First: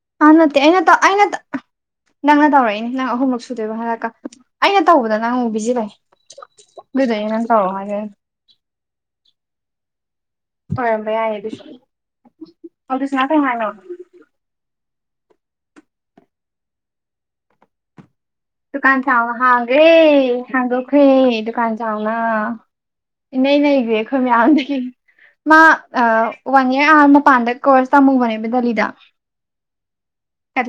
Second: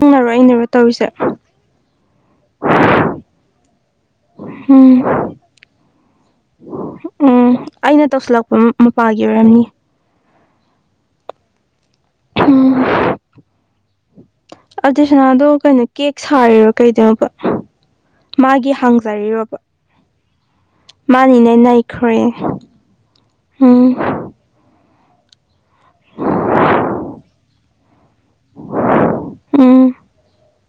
ꯅꯪꯅꯔꯣ ꯑꯅꯠꯇ ꯑꯩꯅꯔꯣ ꯑꯩꯅ ꯇ ꯇꯧꯔꯤꯁꯦ ꯑꯩꯅ ꯇꯧ ꯅꯪꯅ ꯇꯧꯔꯛꯏꯅꯦ ꯅꯪ ꯑꯍꯨꯝꯂꯛ ꯁꯨꯗꯣꯏꯕ ꯍꯥꯏꯔꯛꯀ ꯑꯩꯅ ꯎꯝ ꯇꯧꯕꯗ ꯅꯪ ꯑꯃꯨꯛ ꯕꯤꯖꯤ ꯂꯩ ꯑꯗꯨꯗ ꯌꯦꯅ ꯎꯝ ꯇꯧꯔ‌ꯣ ꯍꯥꯏꯗ‌ꯣ ꯑꯩꯅ ꯇꯧꯁꯤꯜꯂꯛꯄ ꯃꯄꯥꯒꯤ ꯑꯣꯏꯔꯝꯃꯤ ꯑꯣꯏꯔꯝꯕ ꯌꯥꯏꯌꯦ ꯑꯗꯨꯁꯨ ꯎꯝ ꯑꯗꯨꯁꯨ ꯅ ꯀꯩꯅꯃꯅꯣ ꯑꯗꯨꯁꯅꯥꯗꯣ ꯀꯩꯅꯣ ꯀꯦꯛ ꯁꯥꯔꯤꯔꯣ ꯀꯩꯗꯧꯅ‌ꯣꯕ ꯗꯨꯀꯥꯟ ꯆꯥꯎꯅ ꯍꯥꯡꯒ꯭ꯔ‌ꯦ ꯑꯩꯈꯣꯏ ꯃꯥꯅꯤꯅꯦ ꯗꯨꯀꯥꯟ ꯆꯥꯎꯅ ꯅꯩꯈ꯭ꯔꯦ ꯏꯟꯅꯩ ꯎꯝ ꯂꯩꯒꯦ ꯑꯩꯈꯣꯏ ꯃꯥ ꯋꯥꯟ ꯏꯔ ꯑꯥꯔ ꯃꯄꯥꯟꯗ ꯀꯣꯔꯁ ꯇꯝꯃꯨꯕꯅꯦꯕ ꯗꯦꯜꯂꯤꯗ ꯎꯝ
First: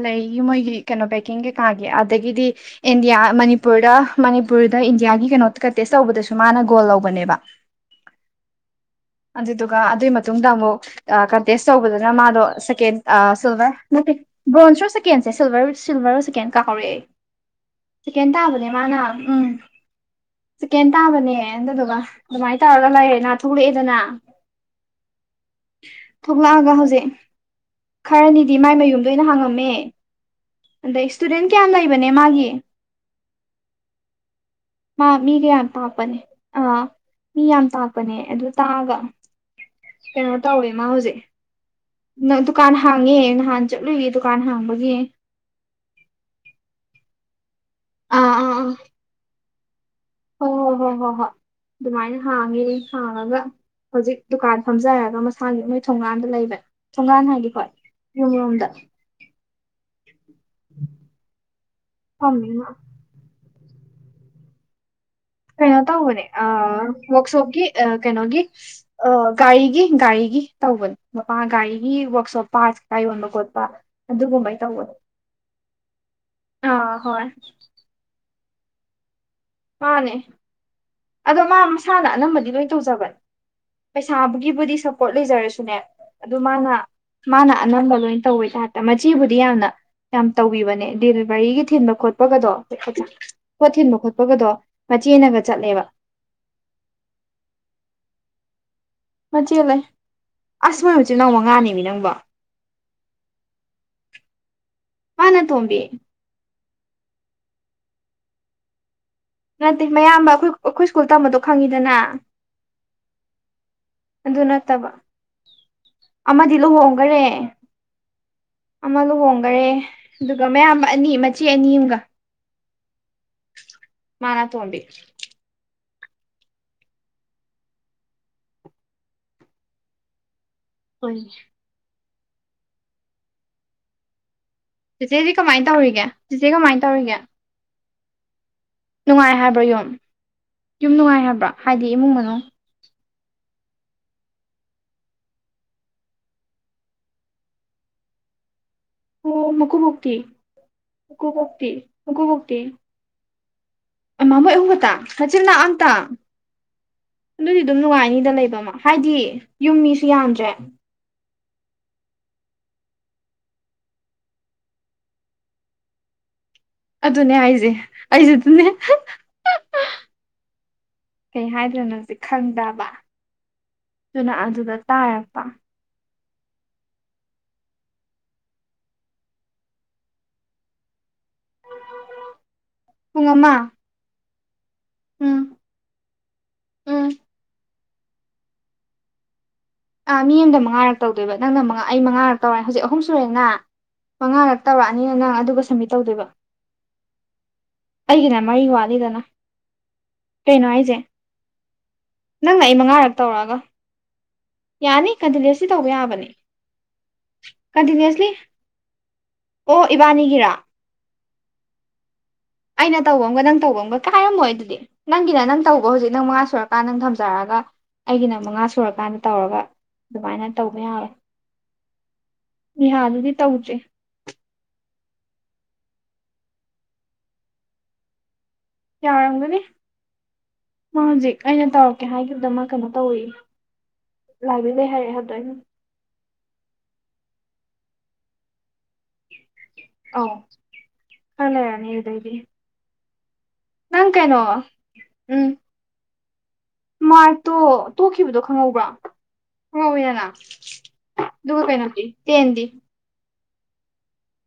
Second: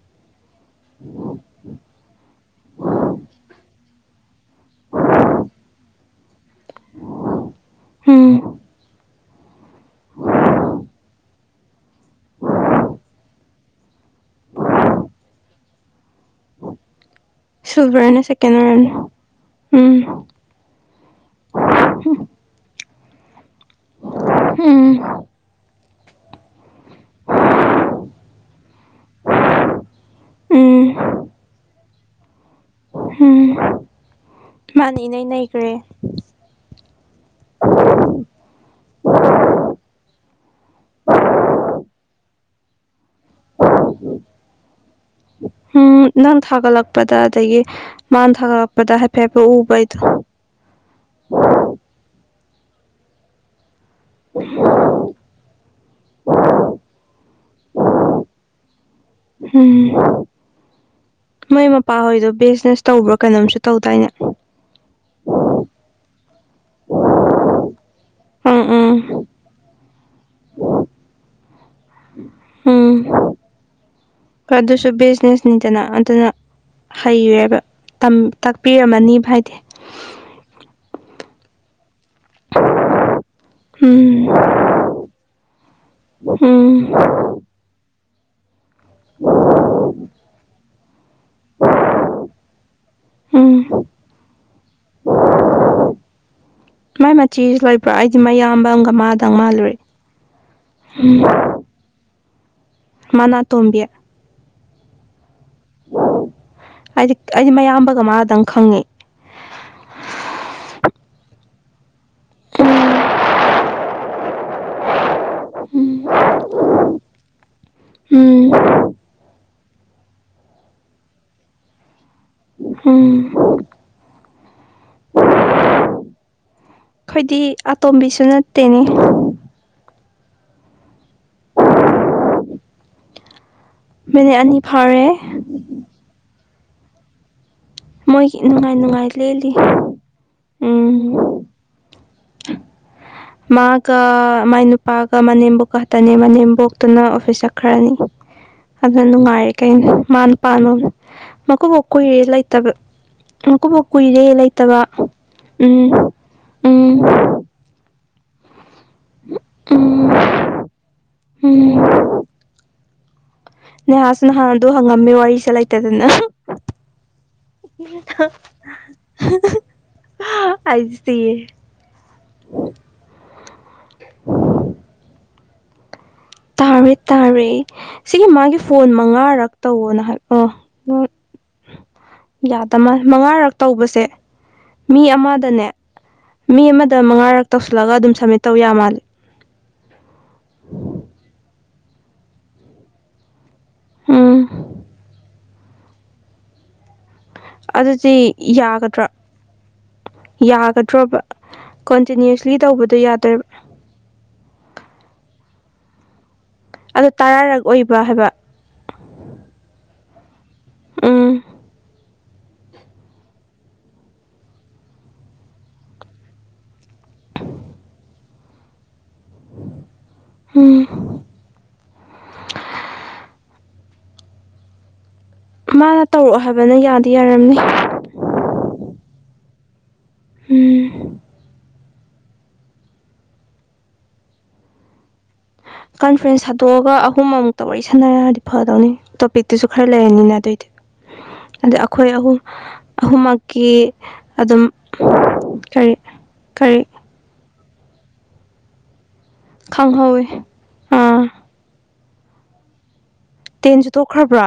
ꯂꯩ ꯃꯣꯏꯒꯤ ꯀꯩꯅꯣ ꯕꯦꯛꯀꯤꯡ ꯀꯩꯀꯥꯒꯤ ꯑꯗꯒꯤꯗꯤ ꯏꯟꯗꯤꯌꯥ ꯃꯅꯤꯄꯨꯔꯗ ꯃꯅꯤꯄꯨꯔꯗ ꯏꯟꯗꯤꯌꯥꯒꯤ ꯀꯩꯅꯣ ꯀꯟꯇꯦꯁ ꯇꯧꯕꯗꯁꯨ ꯃꯥꯅ ꯒꯣꯜ ꯂꯧꯕꯅꯦꯕ ꯎꯝ ꯑꯗꯨꯗꯨꯒ ꯑꯗꯨꯒꯤ ꯃꯇꯨꯡꯗ ꯑꯃꯨꯛ ꯑ ꯀꯇꯦꯁ ꯇꯧꯕꯗꯅ ꯃꯥꯗꯣ ꯁꯦꯀꯦꯟ ꯑ ꯁꯤꯜꯋ‌ꯔ ꯅꯠꯇ‌ꯦ ꯕ꯭ꯔꯣꯟꯖꯁꯨ ꯆꯦꯀꯦꯟꯁꯦ ꯁꯤꯜꯔ ꯁꯤꯜꯚꯔꯣ ꯁꯦꯀꯦꯟ ꯀꯥꯍꯧꯔꯛꯑ ꯑꯩ ꯁꯤꯜꯚꯔꯅ ꯁ‌ꯦꯀ‌ꯦꯟ ꯁꯦꯀꯦꯟ ꯇꯕꯅ‌ꯦ ꯑꯣꯏꯔꯝꯅꯤ ꯃꯥꯅ ꯎꯝ ꯆꯤꯛꯀꯦꯟ ꯇꯥꯕꯅꯦ ꯑꯗꯨꯗꯨꯒ ꯑꯗꯨꯃꯥꯏꯅ ꯇꯧꯔꯒ ꯂꯩꯔꯦ ꯅꯥ ꯊꯣꯛꯂꯛꯑꯦꯗꯅ ꯎꯝ ꯊ‌ꯣꯛꯂꯑꯒ ꯍꯧꯖꯤꯛ ꯈꯔꯅꯤꯗꯤ ꯃꯥꯏ ꯃꯌꯨꯝꯗ ꯑ‌ꯣꯏꯅ ꯍꯥꯡꯉꯝꯃ‌ꯦ ꯎꯝ ꯑꯗ‌ꯩ ꯁ꯭ꯇꯨꯗ‌ꯦꯟ ꯀꯌꯥꯝ ꯂꯩ ꯏꯕꯅꯦ ꯃꯥꯒꯤ ꯎꯝ ꯃꯥꯅ ꯃꯥ ꯏꯅꯩ ꯃꯤꯒ ꯌꯥꯝ ꯅꯩꯈ꯭ꯔꯦ ꯇꯥꯛꯄꯅꯦ ꯑꯥ ꯃꯤ ꯌꯥꯝ ꯇꯥꯛꯄꯅꯦ ꯑꯗꯨ ꯇꯥꯛꯑꯒ ꯀꯩꯅꯣ ꯇꯧꯋꯦ ꯃꯥ ꯍꯨꯖꯤꯛ ꯅꯪ ꯗꯨꯀꯥꯟ ꯍꯥꯡꯉꯦ ꯅꯍꯥꯟ ꯆꯠꯂꯨꯏꯌꯦ ꯗꯨꯀꯥꯟ ꯍꯥꯡꯕꯒꯤ ꯎꯝ ꯅꯪ ꯊꯥꯒꯠꯂꯛꯄꯗ ꯑꯗꯒꯤ ꯑꯥ ꯃꯥꯅ ꯊꯥꯒꯠꯂꯛꯄꯗ ꯍꯥꯏꯐꯦꯠ ꯍꯥꯏꯐꯦꯠ ꯎꯕ ꯑꯩꯗꯣ ꯍꯣ ꯍꯣ ꯍꯣ ꯍꯣ ꯍꯣ ꯗꯨꯃꯥꯏꯅ ꯍꯥꯡꯉꯦ ꯍꯥꯡꯉꯒ ꯍꯣꯖꯤꯛ ꯗꯨꯀꯥꯟ ꯐꯝꯖꯔꯒ ꯃꯁꯥꯒꯤ ꯃꯣꯏꯠ ꯊꯣꯡꯉꯥꯝꯗ ꯂꯩꯕ ꯊꯣꯡꯉꯥꯟ ꯍꯥꯏꯗꯤꯀꯣ ꯌꯨꯝꯔꯣꯝꯗ ꯎꯝ ꯃꯣꯏ ꯃꯄꯥꯍꯣꯏꯗꯣ ꯐꯝꯃꯤꯃ ꯕꯤꯖꯤꯅꯦꯁ ꯇꯧꯕ꯭ꯔꯥ ꯀꯩꯅꯣꯝꯁꯨ ꯇꯧꯗꯥꯏꯅꯦ ꯀꯩꯅꯣ ꯇꯧꯕꯅꯦ ꯑ ꯋꯛꯁꯣꯞꯀꯤ ꯑ ꯀꯩꯅꯣꯒꯤ ꯎꯝ ꯑ ꯎꯝ ꯒꯥꯔꯤꯒꯤ ꯒꯥꯔꯤꯒꯤ ꯇꯧꯕꯅꯤ ꯃꯄꯥ ꯒꯥꯔꯤꯒꯤ ꯋꯥꯛꯁꯣꯞ ꯄꯥꯔꯠꯁ ꯎꯝ ꯀꯥꯏ ꯌꯣꯟꯕ ꯈꯣꯠꯄ ꯑꯗꯨꯒꯨꯝꯕꯩ ꯑꯗꯨꯁꯨ ꯇꯧꯕꯅꯦ ꯕꯤꯖꯅꯦꯁꯅꯤꯗꯅ ꯑꯗꯨꯅ ꯑꯥ ꯍꯣꯏ ꯍꯩꯔꯦꯕ ꯇꯥꯛꯄꯤꯔꯝꯃꯅꯤ ꯚꯥꯏꯗꯤ ꯃꯥꯅꯦ ꯑꯗꯣ ꯃꯥ ꯃꯁꯥꯅ ꯑꯅꯝꯕꯗꯤ ꯂꯣꯏ ꯇꯧꯖꯕꯟ ꯎꯝ ꯄꯩꯁꯥꯒꯤꯕꯨꯗꯤ ꯁꯞꯄꯣꯔꯠ ꯂꯩꯖꯔꯁꯨꯅꯦ ꯑꯗꯨ ꯃꯥꯅ ꯎꯝ ꯃꯥꯅ ꯑꯅꯝꯕ ꯂꯣꯏ ꯇꯧꯋꯦ ꯇꯥꯔꯦ ꯃꯆꯦꯕꯨꯗꯤ ꯌꯥꯝꯅ ꯌꯥꯝ ꯇꯧꯕꯤꯕꯅꯦ ꯗꯤꯜꯚꯔꯤꯒꯤ ꯊꯤꯟꯕ ꯈꯣꯠꯄꯒꯗꯣ ꯎꯝ ꯄꯣꯠ ꯊꯤꯟꯕ ꯈꯣꯠ ꯄꯒꯗꯣ ꯃꯆꯦꯅꯒꯥ ꯆꯠꯂꯦꯕ ꯃꯥꯏ ꯃꯆꯦꯁꯨ ꯂꯩꯕ꯭ꯔꯣ ꯑꯩꯗꯤ ꯃꯌꯥꯝꯕ ꯑꯝꯒ ꯃꯥꯗ ꯃꯆꯦ ꯂꯩ ꯑꯁ ꯃꯣꯏ ꯃꯆꯤꯟꯅꯥꯎ ꯃꯉꯥꯅꯦꯃꯤ ꯅꯪꯕꯣ ꯃꯥꯅꯥ ꯑꯇꯣꯝꯕꯤ ꯃꯥꯅ ꯑꯇꯣꯝꯕꯤ ꯑꯩꯗꯤ ꯑꯩꯗꯤ ꯃꯌꯥꯝꯕꯒ ꯃꯥꯗꯪ ꯈꯪꯉꯤ ꯅꯠꯇꯦ ꯃꯌꯥꯝꯕ ꯑꯈꯣꯏ ꯑꯈꯣꯏ ꯁ꯭ꯀꯨꯜ ꯇꯝꯕꯗꯣ ꯈꯪꯉꯤꯗꯅ ꯑꯗꯨ ꯅꯠꯇꯕ ꯎꯝ ꯑꯃꯗꯤ ꯂꯨꯍꯣꯡꯒꯔꯦ ꯎꯝ ꯑꯃ ꯂꯨꯍꯣꯡꯒꯔꯦ ꯗꯨꯒ ꯃꯌꯥꯝꯕ ꯑꯅꯤ ꯃꯆꯦ ꯑꯅꯤ ꯑꯝꯒ ꯎꯝ ꯃꯥꯅ ꯇꯣꯝꯕꯤ ꯈꯣꯏꯗꯤ ꯑꯇꯣꯝꯕꯤꯁꯨ ꯅꯠꯇꯦꯅꯦ ꯍꯣꯏꯅꯦ ꯃꯤꯅꯤꯠ ꯑꯅꯤ ꯐꯥꯔꯦ ꯆꯤꯆꯦꯗꯤ ꯀꯃꯥꯏꯟ ꯇꯧꯔꯤꯒꯦ ꯆꯤꯆꯦ ꯀꯃꯥꯏꯟ ꯇꯧꯔꯤꯒꯦ ꯃꯣꯏꯒꯤ ꯅꯨꯉꯥꯏ ꯅꯨꯉꯥꯏ ꯅꯨꯡꯉꯥꯏ ꯂꯦꯜꯂꯤ ꯍꯥꯏꯕ꯭ꯔꯣ ꯌꯨꯝ ꯌꯨꯝ ꯎꯝ ꯅꯨꯡꯉꯥꯏ ꯍꯥꯏꯕ꯭ꯔꯥ ꯍꯥꯏꯗꯤ ꯏꯃꯨꯡ ꯃꯅꯨꯡ ꯃꯥꯒ ꯃꯥꯏ ꯅꯨꯄꯥꯒ ꯃꯅꯦꯝꯕꯨꯣꯛꯈꯇꯅꯦ ꯃꯅꯦꯝꯕꯣꯛꯇꯨꯅ ꯑꯣꯐꯤꯁ ꯆꯛꯈ꯭ꯔꯅꯤ [unintelligible] ꯑꯗꯨꯟ ꯅꯨꯡꯉꯥꯏꯔꯦ ꯑꯣ ꯀꯩꯅꯣ ꯃꯀꯨꯕꯣꯛꯇꯤ ꯃꯥꯅ [unintelligible] ꯃꯀꯨꯕꯣꯛꯇꯤ ꯃꯀꯨꯕꯣꯛ ꯀꯨꯏꯔꯦ ꯃꯀꯨꯕꯣꯛꯇꯤ ꯂꯩꯇꯕ ꯃꯀꯨꯕꯣꯛ ꯀꯨꯏꯔꯦ ꯃꯥ ꯃꯣꯏ ꯑꯍꯨꯝ ꯂꯩꯇꯕ ꯈꯛꯇ ꯃꯆꯤꯟ ꯃꯅꯥꯎ ꯎꯝ ꯑꯝꯇ ꯎꯝ ꯑꯗꯨꯗꯤ ꯗꯨꯝ ꯅꯨꯉꯥꯏꯅꯤꯗ ꯂꯩꯕ ꯃꯥ ꯍꯥꯏꯗꯤ ꯌꯨꯝ ꯃꯤꯁꯨ ꯎꯝ ꯌꯥꯝꯗ꯭ꯔꯦ ꯎꯝ ꯅꯦꯍꯥꯁꯨ ꯅꯍꯥꯟꯗꯣ ꯍꯪꯉꯝꯃꯦ ꯋꯥꯔꯤꯁꯦ ꯂꯩꯇꯗꯅ ꯑꯗꯨꯅꯦ ꯍꯥꯏꯁꯦ ꯑꯩꯁꯨ ꯑꯗꯨꯅꯦ ꯑꯩꯁꯦ ꯀꯩ ꯁꯤꯔꯦ ꯍꯥꯏꯗ꯭ꯣꯅꯣꯗꯤ ꯈꯪꯗꯕ ꯑꯗꯨꯨꯅ ꯑꯗꯨꯗ ꯇꯥꯔꯛꯄ ꯇꯥꯔꯦ ꯇꯥꯔꯦ ꯁꯤꯒꯤ ꯃꯥꯒꯤ ꯐꯣꯟ ꯃꯉꯥꯔꯛ ꯇꯧꯋꯣꯅ ꯍꯥꯏ ꯑꯣ ꯌꯥꯗꯃꯥꯟ ꯄꯨꯡ ꯃꯉꯥꯔꯛ ꯑꯃ ꯇꯧꯕꯁꯦ ꯃꯤ ꯎꯝ ꯑꯃꯗꯅꯦ ꯃꯤ ꯑꯃꯗ ꯎꯝ ꯃꯉꯥꯔꯛ ꯇꯧꯁꯤꯜꯂꯒ ꯑꯗꯨꯝ ꯁꯥꯞꯃꯤꯠ ꯇꯧ ꯌꯥ ꯃꯥꯜꯂꯦ ꯑꯥ ꯃꯤ ꯑꯃꯗ ꯃꯉꯥꯔꯛ ꯇꯧꯗꯣꯏꯕ ꯅꯪꯅ ꯃꯉꯥ ꯑꯩ ꯃꯉꯥꯔꯛ ꯇꯧꯔꯦ ꯍꯧꯖꯤꯛ ꯑꯍꯨꯝ ꯁꯨꯔꯦꯅ ꯃꯉꯥꯔꯛ ꯎꯝ ꯇꯧꯔꯛꯑꯅꯤꯅ ꯅꯪ ꯑꯗꯨꯒ ꯁꯥꯞꯃꯤꯠ ꯇꯧꯗꯣꯏꯕ ꯑꯗꯨꯗꯤ ꯑꯩꯒꯤꯅ ꯃꯔꯤ ꯌꯥꯒꯗ꯭ꯔꯥ ꯋꯥꯠꯂꯤꯗꯅ ꯀꯩꯅꯣ ꯍꯥꯏꯁꯦ ꯌꯥꯒꯗ꯭ꯔꯣꯕ ꯀꯟꯇꯤꯅ꯭ꯌꯨꯁꯂꯤ ꯅꯪꯅ ꯑꯩ ꯇꯧꯕꯗꯣ ꯃꯉꯥꯔꯛ ꯌꯥꯗꯣꯏꯕ ꯇꯧꯔꯛꯑꯒ ꯌꯥꯅꯤ ꯀꯟꯇꯤꯅ꯭ꯌꯨꯁꯂꯤ ꯇꯧꯕ ꯌꯥꯕꯅꯦ ꯑꯗꯣ ꯇꯔꯥꯔꯛ ꯑꯣꯏꯕ ꯀꯟꯇꯤꯅ꯭ꯨꯁꯂꯤ ꯍꯥꯏꯕ ꯑꯣ ꯏꯕꯥꯅꯤꯒꯤꯔꯥ ꯎꯝ ꯑꯩꯅ ꯇꯧꯕ ꯑꯃꯒ ꯅꯪ ꯇꯧꯕ ꯑꯃꯒ ꯀꯥꯏꯔꯝꯃꯣꯏ ꯑꯗꯨꯗꯤ ꯅꯪꯒꯤꯅ ꯅꯪ ꯇꯧꯕ ꯍꯧꯖꯤꯛ ꯅꯪ ꯃꯉꯥ ꯁꯨꯔꯀꯥꯟꯗ ꯅꯪ ꯊꯝꯖꯔꯛꯑꯒ ꯑꯩꯒꯤꯅ ꯃꯉꯥ ꯁꯨꯔꯀꯥꯟꯗ ꯇꯧꯔꯒ ꯑꯗꯨꯃꯥꯏꯅ ꯇꯧꯅꯤ ꯎꯝ ꯍꯥꯢꯕꯅꯦ ꯅꯤꯍꯥꯗꯨꯗꯤ ꯇꯧꯗ꯭ꯔꯤ ꯃꯥꯅ ꯇꯧꯔꯛꯑꯣ ꯍꯥꯏꯕꯅ ꯌꯥꯗꯤ ꯌꯥꯔꯝꯅꯤ ꯌꯥꯔꯝꯒꯅꯤ ꯃꯥ ꯎꯝ ꯍꯧꯖꯤꯛ ꯑꯩꯅ ꯇꯧꯔꯛꯀꯦ ꯍꯥꯏꯈꯤꯕꯗ ꯃꯥ ꯀꯩꯅꯣ ꯇꯧꯋꯤ ꯂꯥꯏꯕ꯭ꯔꯦꯂꯤꯗ ꯂꯩ ꯍꯥꯏꯔꯛꯑꯦ ꯍꯥꯏꯕꯗꯣ ꯑꯩꯅ ꯀꯟꯐ꯭ꯔꯦꯟꯁ ꯊꯥꯗꯣꯛꯑꯒ ꯑꯍꯨꯝ ꯑꯃꯨꯛꯇ ꯋꯥꯔꯤ ꯁꯥꯟꯅꯔꯗꯤ ꯐꯗꯧꯅꯤ ꯇꯣꯄꯤꯛꯇꯨꯁꯨ ꯈꯔ ꯑꯧ ꯂꯩꯔꯅꯤꯅ ꯑꯗꯨꯑꯣꯏꯗꯤ ꯈꯔ ꯑꯗ ꯂꯩꯔꯅꯤ ꯑꯩꯈꯣꯏ ꯑꯗꯨꯗꯩꯗꯤ ꯑꯍꯨꯝ ꯑꯍꯨꯝꯃꯛ ꯀꯤ ꯅꯪ ꯀꯩꯅꯣ ꯑꯗꯨꯝ ꯀꯔꯤ ꯀꯔꯤ ꯃꯥꯛꯇꯣ ꯇꯣꯛꯈꯤꯕꯗꯣ ꯈꯪꯍꯧꯕ꯭ꯔꯥ ꯈꯪꯍꯧꯋꯤꯗꯅ ꯈꯪꯍꯧꯋꯤ ꯑꯥ ꯑꯗꯨꯒ ꯀꯩꯅꯣꯗꯤ ꯇꯦꯟꯗꯤ ꯇꯦꯟꯁꯨ ꯇꯣꯛꯈ꯭ꯔꯕ꯭ꯔꯥ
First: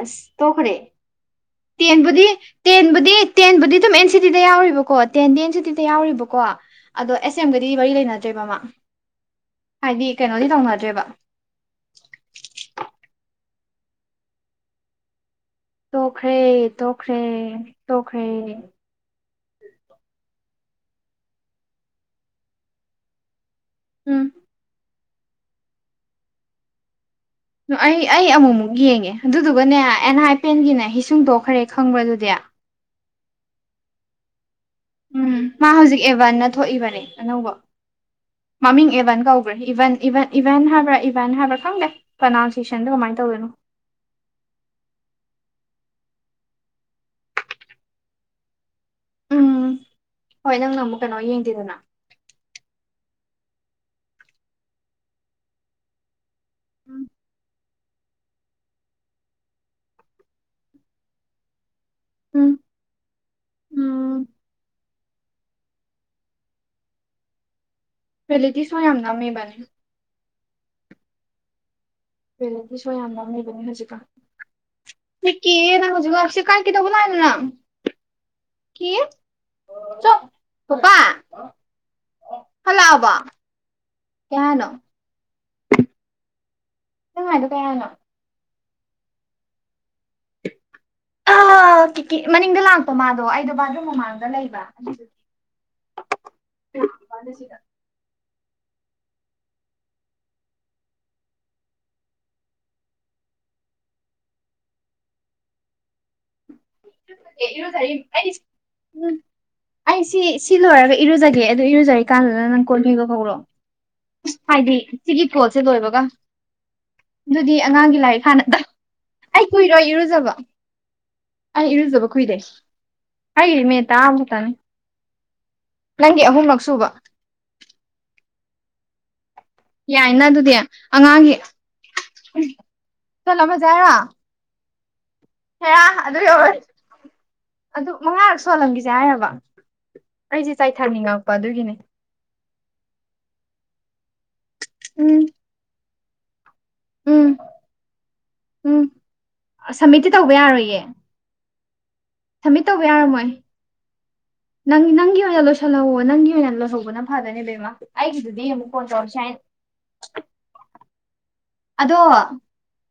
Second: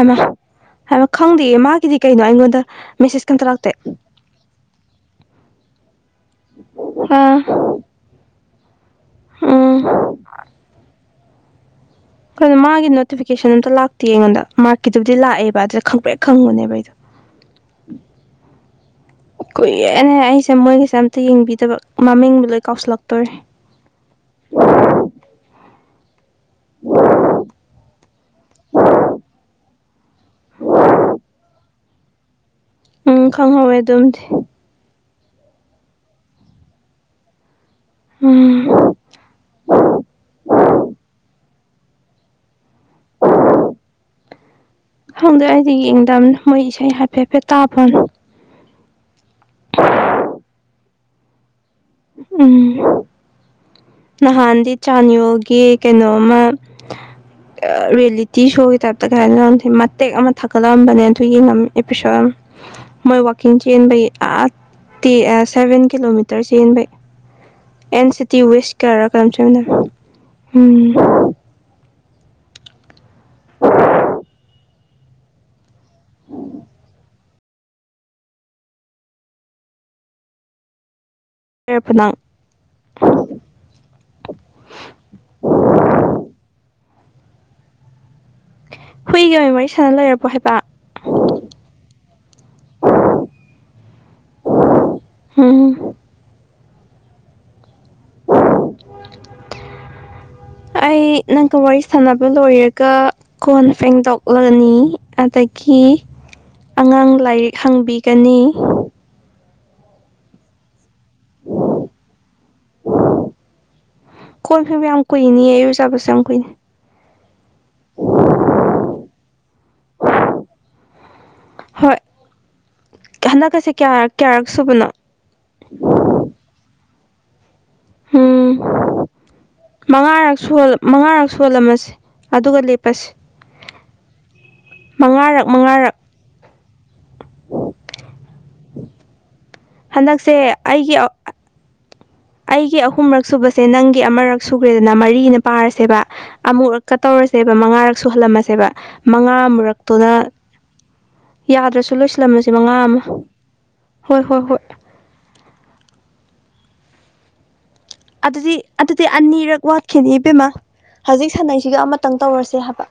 ꯍꯩꯃꯥ ꯇꯣꯛꯈ꯭ꯔꯦ ꯈꯪꯗꯦꯌꯦ ꯃꯥꯒꯤꯗꯤ ꯇꯦꯟꯕꯨꯗꯤ ꯀꯩꯅꯣ ꯑꯩꯉꯣꯟꯗ ꯇꯦꯟꯕꯨꯗꯤ ꯃꯦꯁꯦꯁ ꯀꯝꯇ ꯂꯥꯛꯇꯦ ꯇꯦꯟꯕꯨꯗꯤ ꯑꯗꯨꯝ ꯑꯦꯟ ꯁꯤꯗꯤꯗ ꯌꯥꯎꯔꯤꯕꯀꯣ ꯇꯦꯟꯗꯤ ꯑꯦꯟ ꯁꯤꯗꯤꯗ ꯌꯥꯎꯔꯤꯕꯀꯣ ꯑꯗꯣ ꯑꯥ ꯑꯦꯁ ꯑꯦꯝꯒꯗꯤ ꯃꯔꯤ ꯂꯩꯅꯗꯦ ꯅꯠꯇꯦꯕꯃꯥ ꯎꯝ ꯍꯥꯏꯗꯤ ꯀꯩꯅꯣꯗꯤ ꯇꯧꯅꯗ꯭ꯔꯦꯕ ꯀꯩꯅꯣ ꯃꯥꯒꯤ ꯅꯣꯇꯤꯐꯤꯀꯦꯁꯟ ꯑꯝꯇ ꯂꯥꯛꯇꯦ ꯑꯩꯉꯣꯟꯗ ꯃꯥꯔꯛꯀꯤꯗꯨꯕꯨꯗꯤ ꯂꯥꯛꯑꯦꯕ ꯑꯗꯨ ꯇꯣꯛꯈ꯭ꯔꯦ ꯇꯣꯛꯈ꯭ꯔꯦ ꯇꯣꯛꯈ꯭ꯔꯦ ꯀꯨꯏꯔꯦꯅꯦ ꯑꯩꯁꯦ ꯃꯣꯏꯒꯤꯁꯦ ꯑꯝꯇ ꯌꯦꯡꯕꯤꯗꯕ ꯃꯃꯤꯡꯗꯤ ꯂꯣꯏ ꯀꯥꯎꯁꯤꯜꯂꯛꯇꯣꯔꯦ ꯎꯝ ꯎꯝ ꯑꯩ ꯑꯩ ꯑꯃꯨꯛꯃꯨꯛ ꯌꯦꯡꯉꯦ ꯑꯗꯨꯗꯨꯒꯅꯦ ꯑꯦꯟ ꯍꯥꯏꯄꯦꯟꯒꯤꯅꯦ ꯍꯁꯤꯡꯗꯣ [unintelligible] ꯈꯪꯕ꯭ꯔꯥ ꯑꯗꯨꯗꯤ ꯎꯝ ꯈꯪꯍꯧꯋꯦ ꯑꯗꯨꯝꯗꯤ ꯎꯝ ꯃꯥ ꯍꯧꯖꯤꯛ ꯑꯦꯚꯟꯅ ꯊꯣꯛꯏꯕꯅꯦ ꯑꯅꯧꯕ ꯃꯃꯤꯡ ꯎꯝ ꯑꯦꯚꯟ ꯀꯧꯕ ꯏꯚ ꯏꯚꯦꯟ ꯍꯥꯏꯕ꯭ꯔꯥ ꯏꯚꯦꯟ ꯍꯥꯏꯕ꯭ꯔꯥ ꯈꯪꯗꯦ ꯄ꯭ꯔꯅꯥꯎꯟꯁꯤꯌꯦꯁꯟꯗꯣ ꯀꯃꯥꯏꯅ ꯇꯧꯗꯨꯢꯅꯣ ꯈꯪꯗꯦ ꯑꯩꯗꯤ ꯌꯦꯡꯗꯝꯅꯤꯅ ꯃꯣꯏ ꯏꯁꯩ ꯍꯥꯏꯐꯦꯠ ꯍꯥꯏꯐꯦꯠ ꯇꯥꯕ ꯋꯥꯅꯤ ꯎꯝ ꯍꯣꯏ ꯅꯪꯅ ꯑꯃꯨꯛ ꯀꯩꯅꯣ ꯌꯦꯡꯗꯦꯗꯅ ꯎꯝ ꯅꯍꯥꯟꯗꯤ ꯆꯥꯟꯌꯣꯜꯒꯤ ꯀꯩꯅꯣꯝꯃ ꯎꯝ ꯔꯤꯌꯦꯂꯤꯇꯤ ꯁꯣꯒꯤ ꯇꯥꯏꯞꯇ ꯀꯩ ꯍꯥꯏꯅꯤ ꯂꯧꯁꯦ ꯃꯇꯦꯛ ꯑꯃ ꯊꯥꯀꯠꯂꯛꯑꯝꯕꯅꯦ ꯑꯗꯨ ꯌꯦꯡꯉꯝꯃꯤ ꯏ ꯄꯤ ꯁꯝ ꯎꯝ ꯃꯣꯏ ꯋꯥꯛꯀꯤꯡ ꯆꯦꯟꯕꯩ ꯎꯝ ꯇꯤ ꯁꯚꯦꯟ ꯀꯤꯂꯣꯃꯤꯇꯔ ꯆꯦꯟꯕꯩ ꯑꯦꯟ ꯁꯤ ꯇꯤ ꯔꯤꯌꯦꯂꯤꯇꯤ ꯁꯣ ꯌꯥꯝ ꯋꯦꯁꯀꯔꯥ ꯀꯝ ꯅꯝꯃꯤꯕꯅꯦ ꯆꯦꯃꯤꯦꯗꯥ ꯎꯝ ꯂꯦꯗꯤ ꯁꯣ ꯌꯥꯝ ꯅꯎ ꯂꯩꯕꯅꯦ ꯍꯧꯖꯤꯛꯀ ꯊ ꯀ ꯅ ꯍꯧꯖꯤ ꯑꯁ ꯀꯥꯏ ꯀꯩꯗꯧꯕꯥ ꯂꯥꯛꯏꯅꯣ ꯀ ꯆ ꯆꯣ ꯀꯥꯀꯥ ꯂꯩꯔꯕꯣ ꯅꯪ ꯍꯜꯂꯛꯑꯕꯣ ꯀꯩ ꯍꯥꯏꯅꯣ ꯎꯝ ꯍꯥꯏꯗꯤ ꯀꯩ ꯍꯥꯏꯅꯣ ꯍꯨꯏꯒ ꯑꯣꯏꯅ ꯋꯥꯔꯤ ꯁꯥꯟꯅ ꯂꯩꯔꯕ꯭ꯔꯣ ꯍꯥꯏꯕ ꯇꯤꯀꯤ ꯃꯅꯤꯡꯗ ꯂꯥꯛꯄ ꯃꯥꯗꯣ ꯑꯩꯗꯣ ꯕꯥꯠꯔꯨꯝ ꯃꯃꯥꯡꯗ ꯂꯩꯕ ꯑꯗꯨꯗꯤ ꯍꯝ [unintelligible] ꯑꯩ ꯅꯪꯒ ꯋꯥꯔꯤ ꯁꯥꯟꯅꯕ ꯂꯣꯏꯔꯒ ꯀꯣꯟ ꯐꯦꯡꯗꯣꯛꯂꯅꯤ ꯑꯗꯒꯤ ꯑꯉꯥꯡ ꯑꯦ ꯂꯥꯏꯔꯤꯛ ꯏꯔꯨꯖꯔꯤ ꯑꯩ ꯍꯪꯕꯤꯒꯅꯤ ꯎꯝ ꯑꯩꯁꯤ ꯁꯤ ꯂꯣꯏꯔꯒ ꯏꯔꯨꯖꯒꯦ ꯑꯗꯨ ꯏꯔꯨꯖꯔꯤ ꯀꯥꯟꯗꯨꯅ ꯅꯪ ꯀꯣꯟ ꯐꯦꯡꯗꯣꯛꯍꯧꯔꯣ ꯍꯧꯔꯣ ꯀꯣꯟ ꯍꯥꯏꯗꯤ ꯐꯦꯡꯕ ꯌꯥꯝ ꯁꯤꯒꯤ ꯀꯨꯏꯅꯤꯌꯦ ꯀꯣꯜꯁꯦ ꯂꯣꯏꯕꯒ ꯏꯔꯨꯖꯕꯁꯨ ꯌꯥꯝ ꯀꯨꯏꯅꯤ ꯑꯗꯨꯗꯤ ꯑꯉꯥꯡꯒꯤ ꯂꯥꯏꯔꯤꯛ ꯍꯥꯟꯅꯗ ꯑꯩ ꯀꯨꯏꯔꯣꯏ ꯏꯔꯨꯖꯕ ꯑꯩ ꯍꯣꯏ ꯏꯔꯨꯖꯕ ꯀꯨꯏꯗꯦ ꯍꯥꯏꯗꯤ ꯍꯟꯗꯛꯀꯁꯦ ꯃꯤꯅꯨꯠ ꯀꯌꯥꯔꯛ ꯀꯌꯥꯔꯛ ꯇꯥꯔ꯭ꯃꯨꯛꯇꯅꯦ ꯁꯨꯕꯅꯣ ꯅꯪꯒꯤ ꯑꯍꯨꯝꯂꯛ ꯁꯨꯕ ꯎꯝ ꯌꯥꯏꯅ ꯃꯉꯥꯔꯛ ꯑꯗꯨꯗꯤ ꯃꯉꯥꯔꯛ ꯑꯉꯥꯡꯒꯤ ꯁꯣꯜꯂꯝꯃꯁꯦ ꯑꯗꯨꯒ ꯂꯦꯞꯄꯁꯦ ꯁꯣꯜꯂꯝꯃꯁꯦ ꯍꯥꯏꯔꯣ ꯃꯉꯥꯔꯛ ꯍꯦꯔꯥ ꯑꯗꯨ ꯌꯧꯔꯣꯏ ꯑꯗꯨ ꯃꯉꯥꯔꯛ ꯁꯣꯜꯂꯝꯈꯤꯁꯦ ꯍꯥꯏꯔꯕ ꯍꯟꯗꯛꯁꯦ ꯑꯩꯁꯦ ꯑꯩꯒꯤ ꯑ ꯆꯥꯏꯊꯅꯤꯡꯉꯛꯄ ꯑꯗꯨꯒꯤꯅꯦ ꯑꯩꯒꯤ ꯑꯍꯨꯝꯔꯛ ꯁꯨꯕꯁꯦ ꯅꯪꯒꯤ ꯑꯃꯔꯛ ꯁꯨꯈ꯭ꯔꯦꯗꯅ ꯎꯝ ꯃꯔꯤꯅ ꯄꯥꯔꯁꯦꯕ ꯑꯃꯨꯔꯛ ꯑꯃꯨꯛꯀꯥ ꯎꯝ ꯇꯧꯔꯁꯦꯕ ꯃꯉꯥꯔꯛ ꯁꯨꯍꯜꯂꯝꯃꯁꯦꯕ ꯃꯉꯥ ꯃꯨꯔꯛꯇꯨꯗ ꯌꯔꯣꯏꯌꯦ ꯌꯥꯗ꯭ꯔꯁꯨ ꯂꯣꯏꯁꯤꯜꯂꯝꯃꯁꯤ ꯃꯉꯥ ꯑꯃ ꯌꯥꯔꯝꯃꯣꯏ ꯍꯣꯏ ꯍꯣꯏ ꯍꯣꯏ ꯁꯥꯅꯧꯑꯣ ꯅꯪꯒꯤ ꯑꯣꯏꯅ ꯂꯩꯍꯧꯕꯅꯥ ꯐꯥꯒꯅꯤ ꯕꯦꯃꯃꯥ ꯑꯗꯨꯗꯤ ꯑꯗꯨꯗꯤ ꯑꯅꯤꯔꯛ ꯋꯥꯠꯈꯤꯅꯤ ꯏꯕꯦꯝꯃꯥ ꯍꯧꯖꯤꯛ ꯁꯥꯟꯅꯩꯁꯤꯒ ꯑꯗꯣ ꯑꯃꯇꯪ ꯇꯧꯔꯁꯦ ꯍꯥꯏꯕ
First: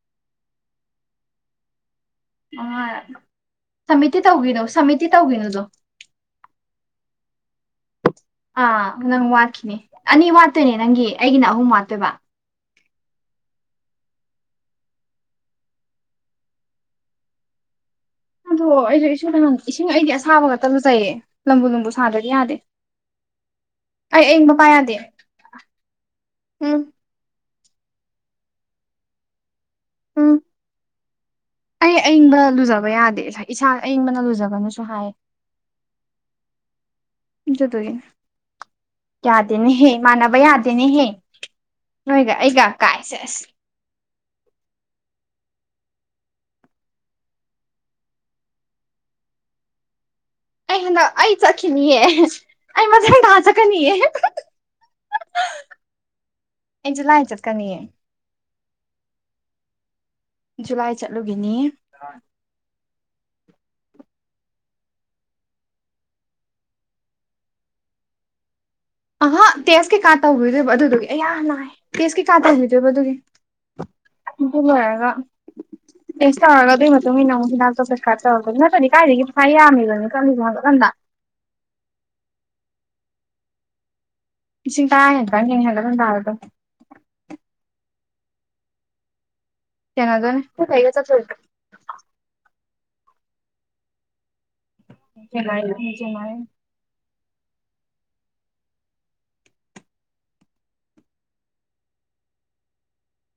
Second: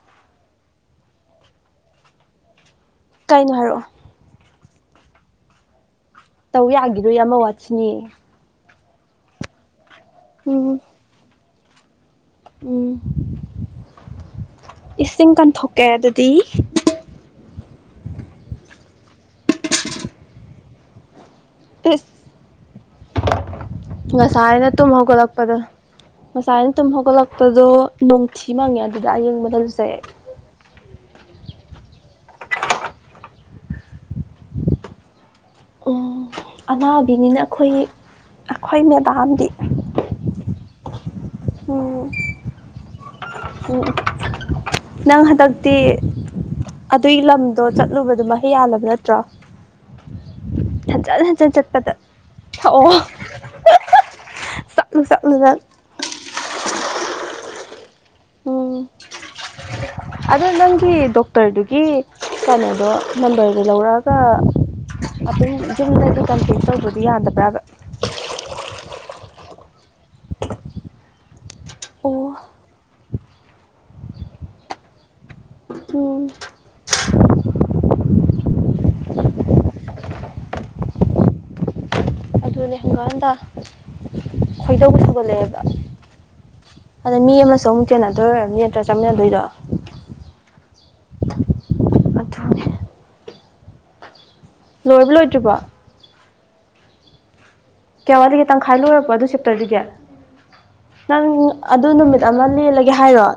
ꯃꯉꯥꯔꯛ ꯀꯥꯏꯅꯣ ꯍꯥꯏꯔꯛꯑꯣ ꯁꯨꯝꯃꯤꯠꯇꯤ ꯇꯧꯒꯤꯅꯣ ꯁꯨꯝꯃꯤꯠꯇꯤ ꯇꯧꯒꯤꯅꯣꯗꯣ ꯇꯧ ꯌꯥꯈꯤꯔꯣꯏ ꯑꯃ ꯋꯥꯠꯈꯤꯅꯤ ꯑꯥ ꯅꯪ ꯋꯥꯠꯈꯤꯅꯦ ꯑꯅꯤ ꯋꯥꯠꯇꯣꯏꯅꯦ ꯎꯝ ꯅꯪꯒꯤ ꯑꯩꯒꯤꯅ ꯑꯍꯨꯝ ꯋꯥꯠꯇꯣꯏꯕ ꯎꯝ ꯏꯁꯤꯡ ꯀꯟꯊꯣꯛꯀꯦ ꯑꯗꯨꯗꯤ ꯑꯗꯣ ꯑꯩꯁꯨ ꯏꯁꯤꯡ ꯏꯁꯤꯡ ꯑꯩꯗꯤ ꯑꯁꯥꯕ ꯈꯛꯇ ꯂꯨꯖꯩꯌꯦ ꯂꯕꯨ ꯂꯨꯝꯕꯨ ꯏꯁ ꯁꯥꯗ꯭ꯔꯗꯤ ꯌꯥꯗꯦ ꯑꯩ ꯑꯌꯤꯡꯕ ꯄꯥ ꯉꯁꯥꯏꯅ ꯇꯨꯝ ꯌꯥꯗꯦ ꯍꯧꯒꯠꯂꯛꯄꯗ ꯉꯁꯥꯏꯅ ꯎꯝ ꯇꯨꯝ ꯍꯧꯒꯠꯂꯛꯄ ꯇꯗꯣ ꯅꯣꯡꯊꯤ ꯃꯥꯡꯉꯦ ꯑꯗꯨꯗ ꯑꯌꯤꯡꯕꯅꯥ ꯂꯨꯖꯩ ꯑꯩ ꯎꯝ ꯑꯩ ꯑꯌꯤꯡꯕ ꯂꯨꯖꯕ ꯌꯥꯗꯦ ꯏꯁꯥ ꯑꯌꯤꯡꯕꯅ ꯂꯨꯖꯒꯥꯅꯣꯁꯨ ꯍꯥꯏꯌꯦ ꯑꯅꯥꯕꯤꯅꯤꯅ ꯑꯩꯈꯣꯏ ꯑꯗꯨꯗꯨꯒꯤꯅꯦ ꯑꯩꯈꯣꯏ ꯃꯦꯗꯥꯝꯗꯤ ꯌꯥꯗꯦꯅꯦꯍꯦ ꯃꯥꯟꯅꯕ ꯌꯥꯗꯦꯅꯦꯍꯌꯦ ꯎꯝ ꯅꯣꯏꯒ ꯑꯩꯒ ꯀꯥꯏꯁꯦ ꯑꯁ ꯅꯪ ꯍꯟꯗꯛꯇꯤ ꯑꯗꯨꯢ ꯂꯝꯗꯣ ꯆꯠꯂꯨꯕꯗꯣ ꯃꯍꯩ ꯌꯥꯜꯂꯕ ꯅꯠꯇ꯭ꯔꯣ ꯑꯩ ꯍꯟꯗꯛ ꯍꯟꯖꯟ ꯑꯩ ꯍꯟꯖꯟ ꯆꯠꯄꯗ ꯆꯠꯈꯤꯅꯤꯌꯦ ꯑꯦꯍꯦ ꯊꯛꯑꯣ ꯑꯩ ꯃꯊꯪ ꯊꯥ ꯆꯀꯅꯤꯌꯦ [unintelligible] ꯆꯠꯂꯨ ꯆꯠꯂꯨ ꯅꯪ ꯑꯩ ꯖꯨꯂꯥꯏ ꯆꯠꯀꯅꯤꯌꯦ ꯎꯝ ꯑꯗꯣ ꯅꯪꯒꯤ ꯖꯨꯂꯥꯏ ꯆꯠꯂꯨꯒꯤꯅꯤ ꯗꯣꯛꯇꯔꯗꯨꯒꯤ ꯀꯩꯅꯣꯗꯣ ꯅꯝꯕꯔꯗꯣ ꯂꯧꯔꯛꯑꯒ ꯑꯗꯨꯝ ꯖꯤꯝꯗꯒ ꯀꯝꯄ꯭ꯂꯤꯠ ꯇꯧꯕꯗꯤ ꯌꯥꯗꯕ꯭ꯔꯥꯒ ꯑꯍ ꯇꯦꯁ ꯀꯩꯀꯥ ꯇꯧꯕꯤꯗꯣꯏꯕ ꯑꯗꯨꯗꯨꯒꯤ ꯑꯌꯥ ꯅꯥꯢ ꯑꯣ ꯇꯦꯁ ꯀꯩꯀꯥ ꯇꯧꯕꯤꯗꯣꯏꯕ ꯑꯗꯨꯒꯤ ꯑꯗꯨ ꯂꯣꯢꯔꯒ ꯎꯝ ꯇꯦꯁ ꯇꯧꯔꯒ ꯑꯗꯨꯢ ꯃꯇꯨꯡ ꯇꯨꯡꯢꯟꯅ ꯃꯨꯛ ꯍꯤꯗꯥꯛꯇꯣ ꯄ꯭ꯔꯦꯀꯥꯞ ꯇꯣꯔꯛ ꯅꯠꯇꯗꯤ ꯀꯥꯏꯗꯒꯤ ꯐ ꯌꯥꯃꯤꯕꯅꯤ ꯆꯠꯂꯤꯗꯣ ꯍꯟꯒꯠ ꯍꯟꯗꯥ ꯑꯗꯨꯅꯦ ꯍꯟꯒ ꯍꯟꯗꯥ ꯂꯤꯁꯤꯡ ꯇꯔꯥ ꯍꯦꯟꯀ꯭ꯔꯅꯤ ꯍꯟꯒꯠ ꯍꯟꯗꯥꯗ ꯑꯗꯨꯝ ꯑꯗ ꯃꯤ ꯑꯃꯁꯨ ꯑꯃꯨꯛ ꯆꯦꯟꯅꯗꯣꯏ ꯑꯣꯢꯔꯝꯅꯤ ꯑꯗ ꯆꯞꯃꯤꯟꯅꯗꯣꯏꯗꯣ ꯁꯦꯅꯖꯅꯦ ꯅꯪꯒ ꯑꯩꯒ ꯆꯠ [unintelligible] ꯑꯗꯨꯅꯦ ꯂꯣꯏꯕ ꯂꯣꯏꯗ꯭ꯔꯤꯕꯣ ꯀꯩꯍꯥꯢꯅꯣ ꯅꯤꯡꯆꯦꯅꯥꯏꯌꯦ ꯀꯌꯥ ꯋꯥꯂꯤꯒꯤ ꯇꯪꯈꯥꯏ ꯂꯣꯏꯔꯕꯣ ꯑꯗꯨꯢ ꯆꯞꯇꯔꯗꯨꯒꯤ ꯅꯪ ꯑꯗꯨ ꯅꯨꯃꯤꯠ ꯑꯃ ꯂꯦꯜꯂꯒꯦ ꯍꯥꯏꯔꯣ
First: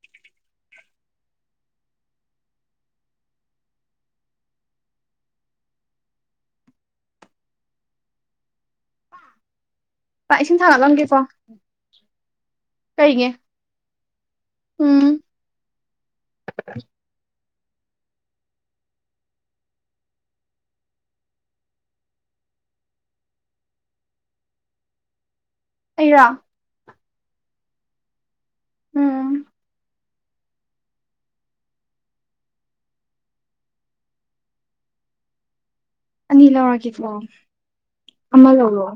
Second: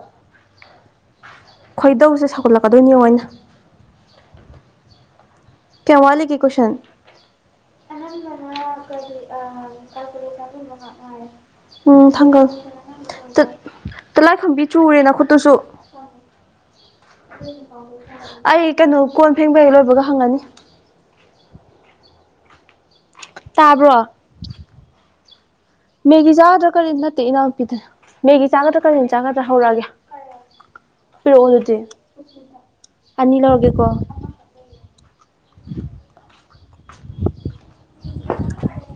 ꯈꯣꯏꯗꯧꯁꯦ ꯁꯧꯒꯠꯂꯛꯀꯗꯣꯏꯅꯤꯌꯣ ꯑꯩꯅ ꯀ꯭ꯌꯥꯝ ꯋꯥꯠꯂꯤꯒꯦ ꯀꯣꯢꯁꯟ ꯑꯅꯝꯕꯅ ꯀꯔꯤ ꯄꯥꯛ ꯏꯁꯤꯡ ꯊꯥꯡꯒꯠꯂꯝꯒꯦꯀꯣ ꯑꯥ [unintelligible] ꯎꯝ ꯊꯥꯡꯒꯜ ꯀꯩꯒꯤ ꯇꯤꯠ ꯇꯤꯂꯥꯏꯐꯨꯝꯕꯤ ꯆꯨꯔꯦ ꯎꯝ ꯅꯈꯨꯠꯇꯨꯁꯨ [unintelligible] ꯑꯩ ꯀꯩꯅꯣ ꯀꯣꯟ ꯐꯦꯡꯕ ꯍꯦꯛ ꯂꯣꯏꯕꯒ ꯍꯪꯉꯅꯤ ꯇꯥꯕ꯭ꯔꯣ ꯑꯩꯔꯣ ꯃꯦꯒꯤ ꯆꯥꯒꯗ꯭ꯔꯥ ꯀꯔꯤ ꯅꯠꯇꯦ ꯏꯅꯥꯎꯅꯨꯄꯤꯗꯅꯤ ꯃꯦꯒꯤ ꯆꯥꯒꯗ꯭ꯔꯥ ꯀꯔꯤꯝ ꯎꯝ ꯆꯥꯒꯗ꯭ꯔꯥ ꯍꯧꯔꯛꯑꯒꯦ ꯄꯤꯔꯛꯑꯣ ꯑꯗꯨꯗꯤ ꯑꯅꯤ ꯂꯧꯔꯒꯦꯀꯣ ꯑꯅꯤ ꯂꯧꯔꯒꯦꯀꯣ ꯑꯃꯥ ꯂꯧꯔꯣ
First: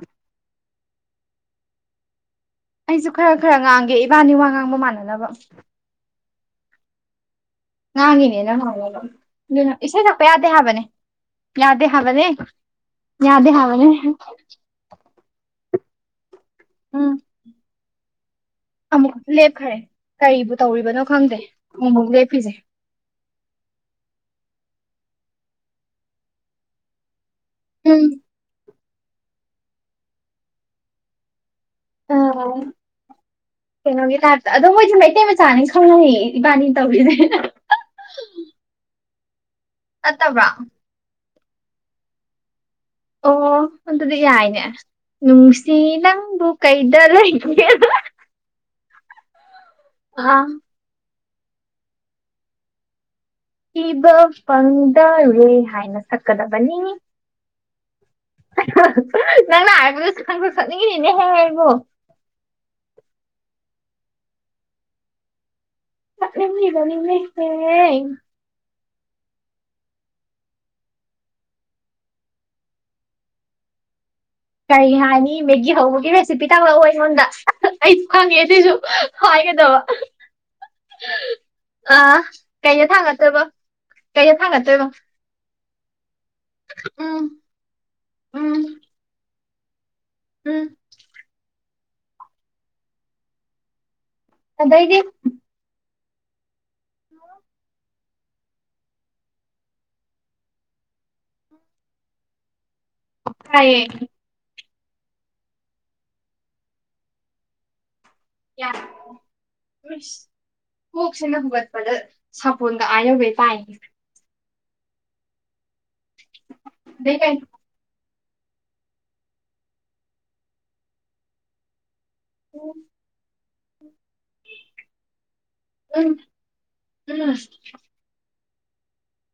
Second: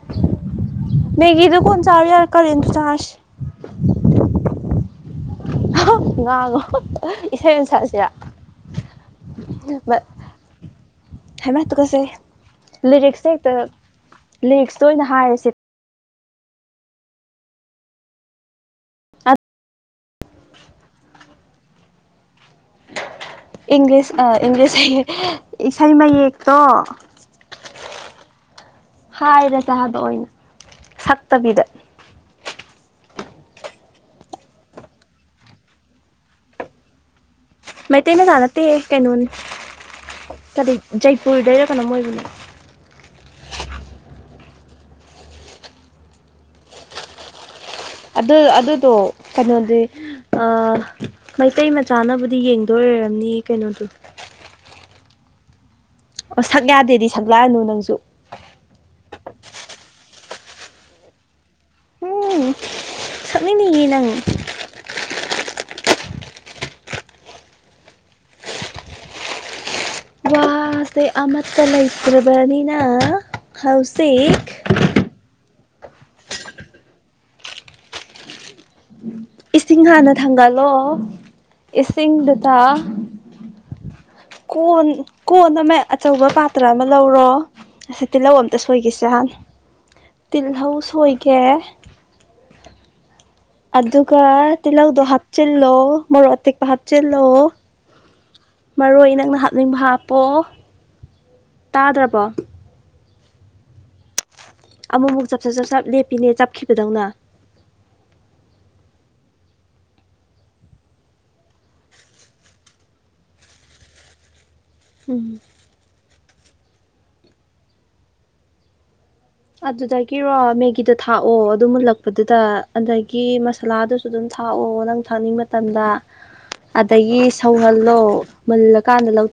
ꯃꯦꯒꯤ ꯗꯨ ꯀꯣꯟ ꯆꯥꯔꯦ ꯌꯥꯔꯦ ꯀꯔꯤꯟ ꯑꯩꯁꯨ ꯈꯔ ꯈꯔ ꯉꯥꯡꯒꯦ ꯏꯕꯥꯅꯤ ꯋꯥ ꯉꯥꯡꯕ ꯃꯥꯟꯅꯅꯕ [unintelligible] ꯉꯥꯡꯉꯣ ꯏꯁꯩ ꯑꯣꯏꯅ ꯁꯛꯑꯁꯤꯔ ꯉꯥꯡꯉꯤꯅꯦꯅ ꯉꯥꯡꯉ ꯑꯗꯨꯅ ꯏꯁꯩ ꯁꯛꯄ ꯌꯥꯗꯦ ꯍꯥꯏꯕꯅꯦ ꯍꯩꯃꯥ ꯌꯥꯗꯦ ꯇꯨꯀꯠꯆꯩ ꯍꯥꯏꯕꯅꯦ ꯌꯥꯗꯦ ꯍꯥꯏꯕꯅꯦ ꯍꯦ ꯇꯣꯏꯅ ꯍꯥꯏꯔꯁꯦ ꯎꯝ ꯑꯃꯨꯛ ꯂꯦꯞꯈ꯭ꯔꯦ ꯀꯔꯤꯕꯨ ꯇꯧꯔꯤꯕꯅꯣ ꯈꯪꯗꯦ ꯑꯃꯨꯃꯨꯛ ꯂꯦꯞꯄꯤꯁꯦ ꯏꯪꯂꯤꯁ ꯑ ꯏꯪꯂꯤꯁ ꯍꯌꯦ ꯏꯁꯩ ꯃꯌꯦꯛꯇꯣ ꯎꯝ ꯍꯥꯏꯔꯁꯦ ꯍꯥꯢꯕ ꯑꯣꯏꯅ ꯁꯛꯇꯕꯤꯗ ꯎꯝ ꯀꯩꯅꯣꯒꯤ ꯇꯥꯏꯞꯇ ꯑꯗꯣ ꯃꯣꯏꯁꯦ ꯃꯩꯇꯩ ꯃꯆꯥꯅꯤ ꯈꯪꯅꯤꯡ ꯏꯕꯥꯅꯤ ꯇꯧꯔꯤꯁꯦ ꯃꯩꯇꯩ ꯃꯆꯥ ꯅꯠꯇꯦꯍꯦ ꯀꯩꯅꯣꯅꯤ ꯅꯠꯇꯕ꯭ꯔꯣ ꯀꯔꯤ ꯖꯩꯄꯨꯔꯗꯩꯔ ꯀꯩꯅꯣꯝ ꯑꯣꯏꯕꯅꯦ ꯑꯣ ꯑꯗꯨꯗꯤ ꯌꯥꯏꯅꯦ ꯅꯨꯡꯁꯤ ꯅꯪꯕꯨ ꯀꯩꯗ ꯂꯩꯒꯦ [unintelligible] ꯑꯗꯨ ꯑꯗꯨꯗꯣ ꯀꯩꯅꯣꯗꯤ ꯑ ꯃꯩꯇꯩ ꯃꯆꯥꯅꯕꯨꯗꯤ ꯌꯦꯡꯗꯣꯏ ꯑꯣꯏꯔꯝꯅꯤ ꯀꯩꯅꯣꯗꯨ ꯊꯤꯕ ꯐꯪꯗꯥꯔꯦ ꯍꯥꯏꯅ ꯑꯣ ꯁꯛ ꯁꯛꯀꯗꯕꯅꯤ ꯌꯥꯗꯦꯗꯤ ꯁꯛꯂꯥꯛꯑꯅꯨ ꯅꯪꯁꯨ ꯅꯪꯅ ꯍꯥꯏꯕꯗꯨ ꯈꯪꯁꯛ ꯁꯛꯅꯤꯡꯉꯤꯅꯤꯅꯦ ꯍꯦ ꯅꯪꯕꯨ ꯁꯛꯅꯤꯡꯅꯤꯌꯦ ꯅꯪ ꯁꯛꯅꯤꯡꯂꯤꯕꯅꯤ ꯏꯁꯩꯁꯦ ꯋꯥ ꯊꯕꯛꯁꯦ ꯑꯃꯠꯇ ꯂꯩꯇ꯭ꯔꯕꯅꯤꯅ ꯍꯧꯖꯤꯛ ꯀꯔꯤ ꯍꯥꯏꯅꯤ ꯃꯦꯒꯤ ꯍꯧꯕꯒꯤ ꯔꯦꯁꯤꯄꯤ ꯇꯥꯂꯛꯑꯣ ꯑꯩꯉꯣꯟꯗ ꯑꯩꯁꯨ ꯈꯪꯉꯦ ꯁꯤꯁꯨ ꯍꯥꯏꯒꯗꯧꯕ ꯏꯁꯤꯡ ꯍꯥꯟꯅ ꯊꯥꯡꯒꯠꯂꯣ ꯑ ꯏꯁꯤꯡꯗꯨꯗ ꯀꯩꯅꯣ ꯊꯥꯡꯒꯠꯇꯕ ꯀꯩꯗ ꯊꯥꯡꯒꯠꯇꯣꯏꯕ ꯀꯣꯟ ꯀꯣꯟ ꯑꯃ ꯑꯆꯧꯕ ꯄꯥꯇ꯭ꯔ ꯑꯃ ꯎꯝ ꯂꯧꯔꯣ ꯑꯁꯤ ꯇꯤꯜꯍꯧ ꯑꯃꯇ ꯎꯝ ꯁꯣꯏꯒꯦꯁꯦ ꯍꯥꯟꯅ ꯎꯝ ꯇꯤꯜꯍꯧ ꯁꯣꯏꯒꯦ ꯑꯗꯨꯒ ꯑꯗꯩꯗꯤ ꯇꯤꯜꯍꯧꯗꯣ ꯍꯥꯞꯆꯤꯜꯂꯣ ꯃꯔꯣꯛ ꯑꯇꯦꯛꯄ ꯍꯥꯞꯆꯤꯜꯂꯣ ꯃꯔꯣꯏ ꯅꯪꯅ ꯍꯥꯞꯅꯤꯡꯕ ꯍꯥꯞꯄꯣ ꯇꯥꯗ꯭ꯔꯕꯣ ꯇꯥꯌꯦ ꯑꯃꯨꯛ ꯑꯃꯨꯛ ꯆꯞꯆꯠ ꯆꯞꯆꯞ ꯂꯦꯞꯄꯤꯅꯦ ꯆꯞꯈꯤꯕꯗꯧꯅ ꯌꯥ [unintelligible] ꯀꯣꯛꯁꯤꯅ ꯍꯨꯟꯒꯠꯄꯗ ꯁꯥꯄꯣꯟꯒ ꯑꯥ ꯌꯧꯃꯩ ꯇꯥꯏꯌꯦ ꯎꯝ ꯑꯗꯨꯗꯩ ꯀꯩ ꯑꯗꯨꯗꯒꯤꯔꯣ ꯃꯦꯒꯤꯗ ꯊꯥꯛꯑꯣ ꯑꯗꯨ ꯃꯨꯜꯂꯛꯄꯗꯨꯗ ꯑꯗꯒꯤ ꯃꯁꯥꯂꯥꯗꯨꯁꯨ ꯨ ꯑꯗꯨꯝ ꯊꯥꯛꯑꯣ ꯅꯪ ꯊꯛꯅꯤꯡꯕ ꯃꯇꯝꯗ ꯎꯝ ꯑꯗꯒꯤ ꯎꯝ ꯁꯧꯍꯜꯂꯣ ꯃꯨꯜꯂꯥꯀꯥꯟꯗ ꯂꯧ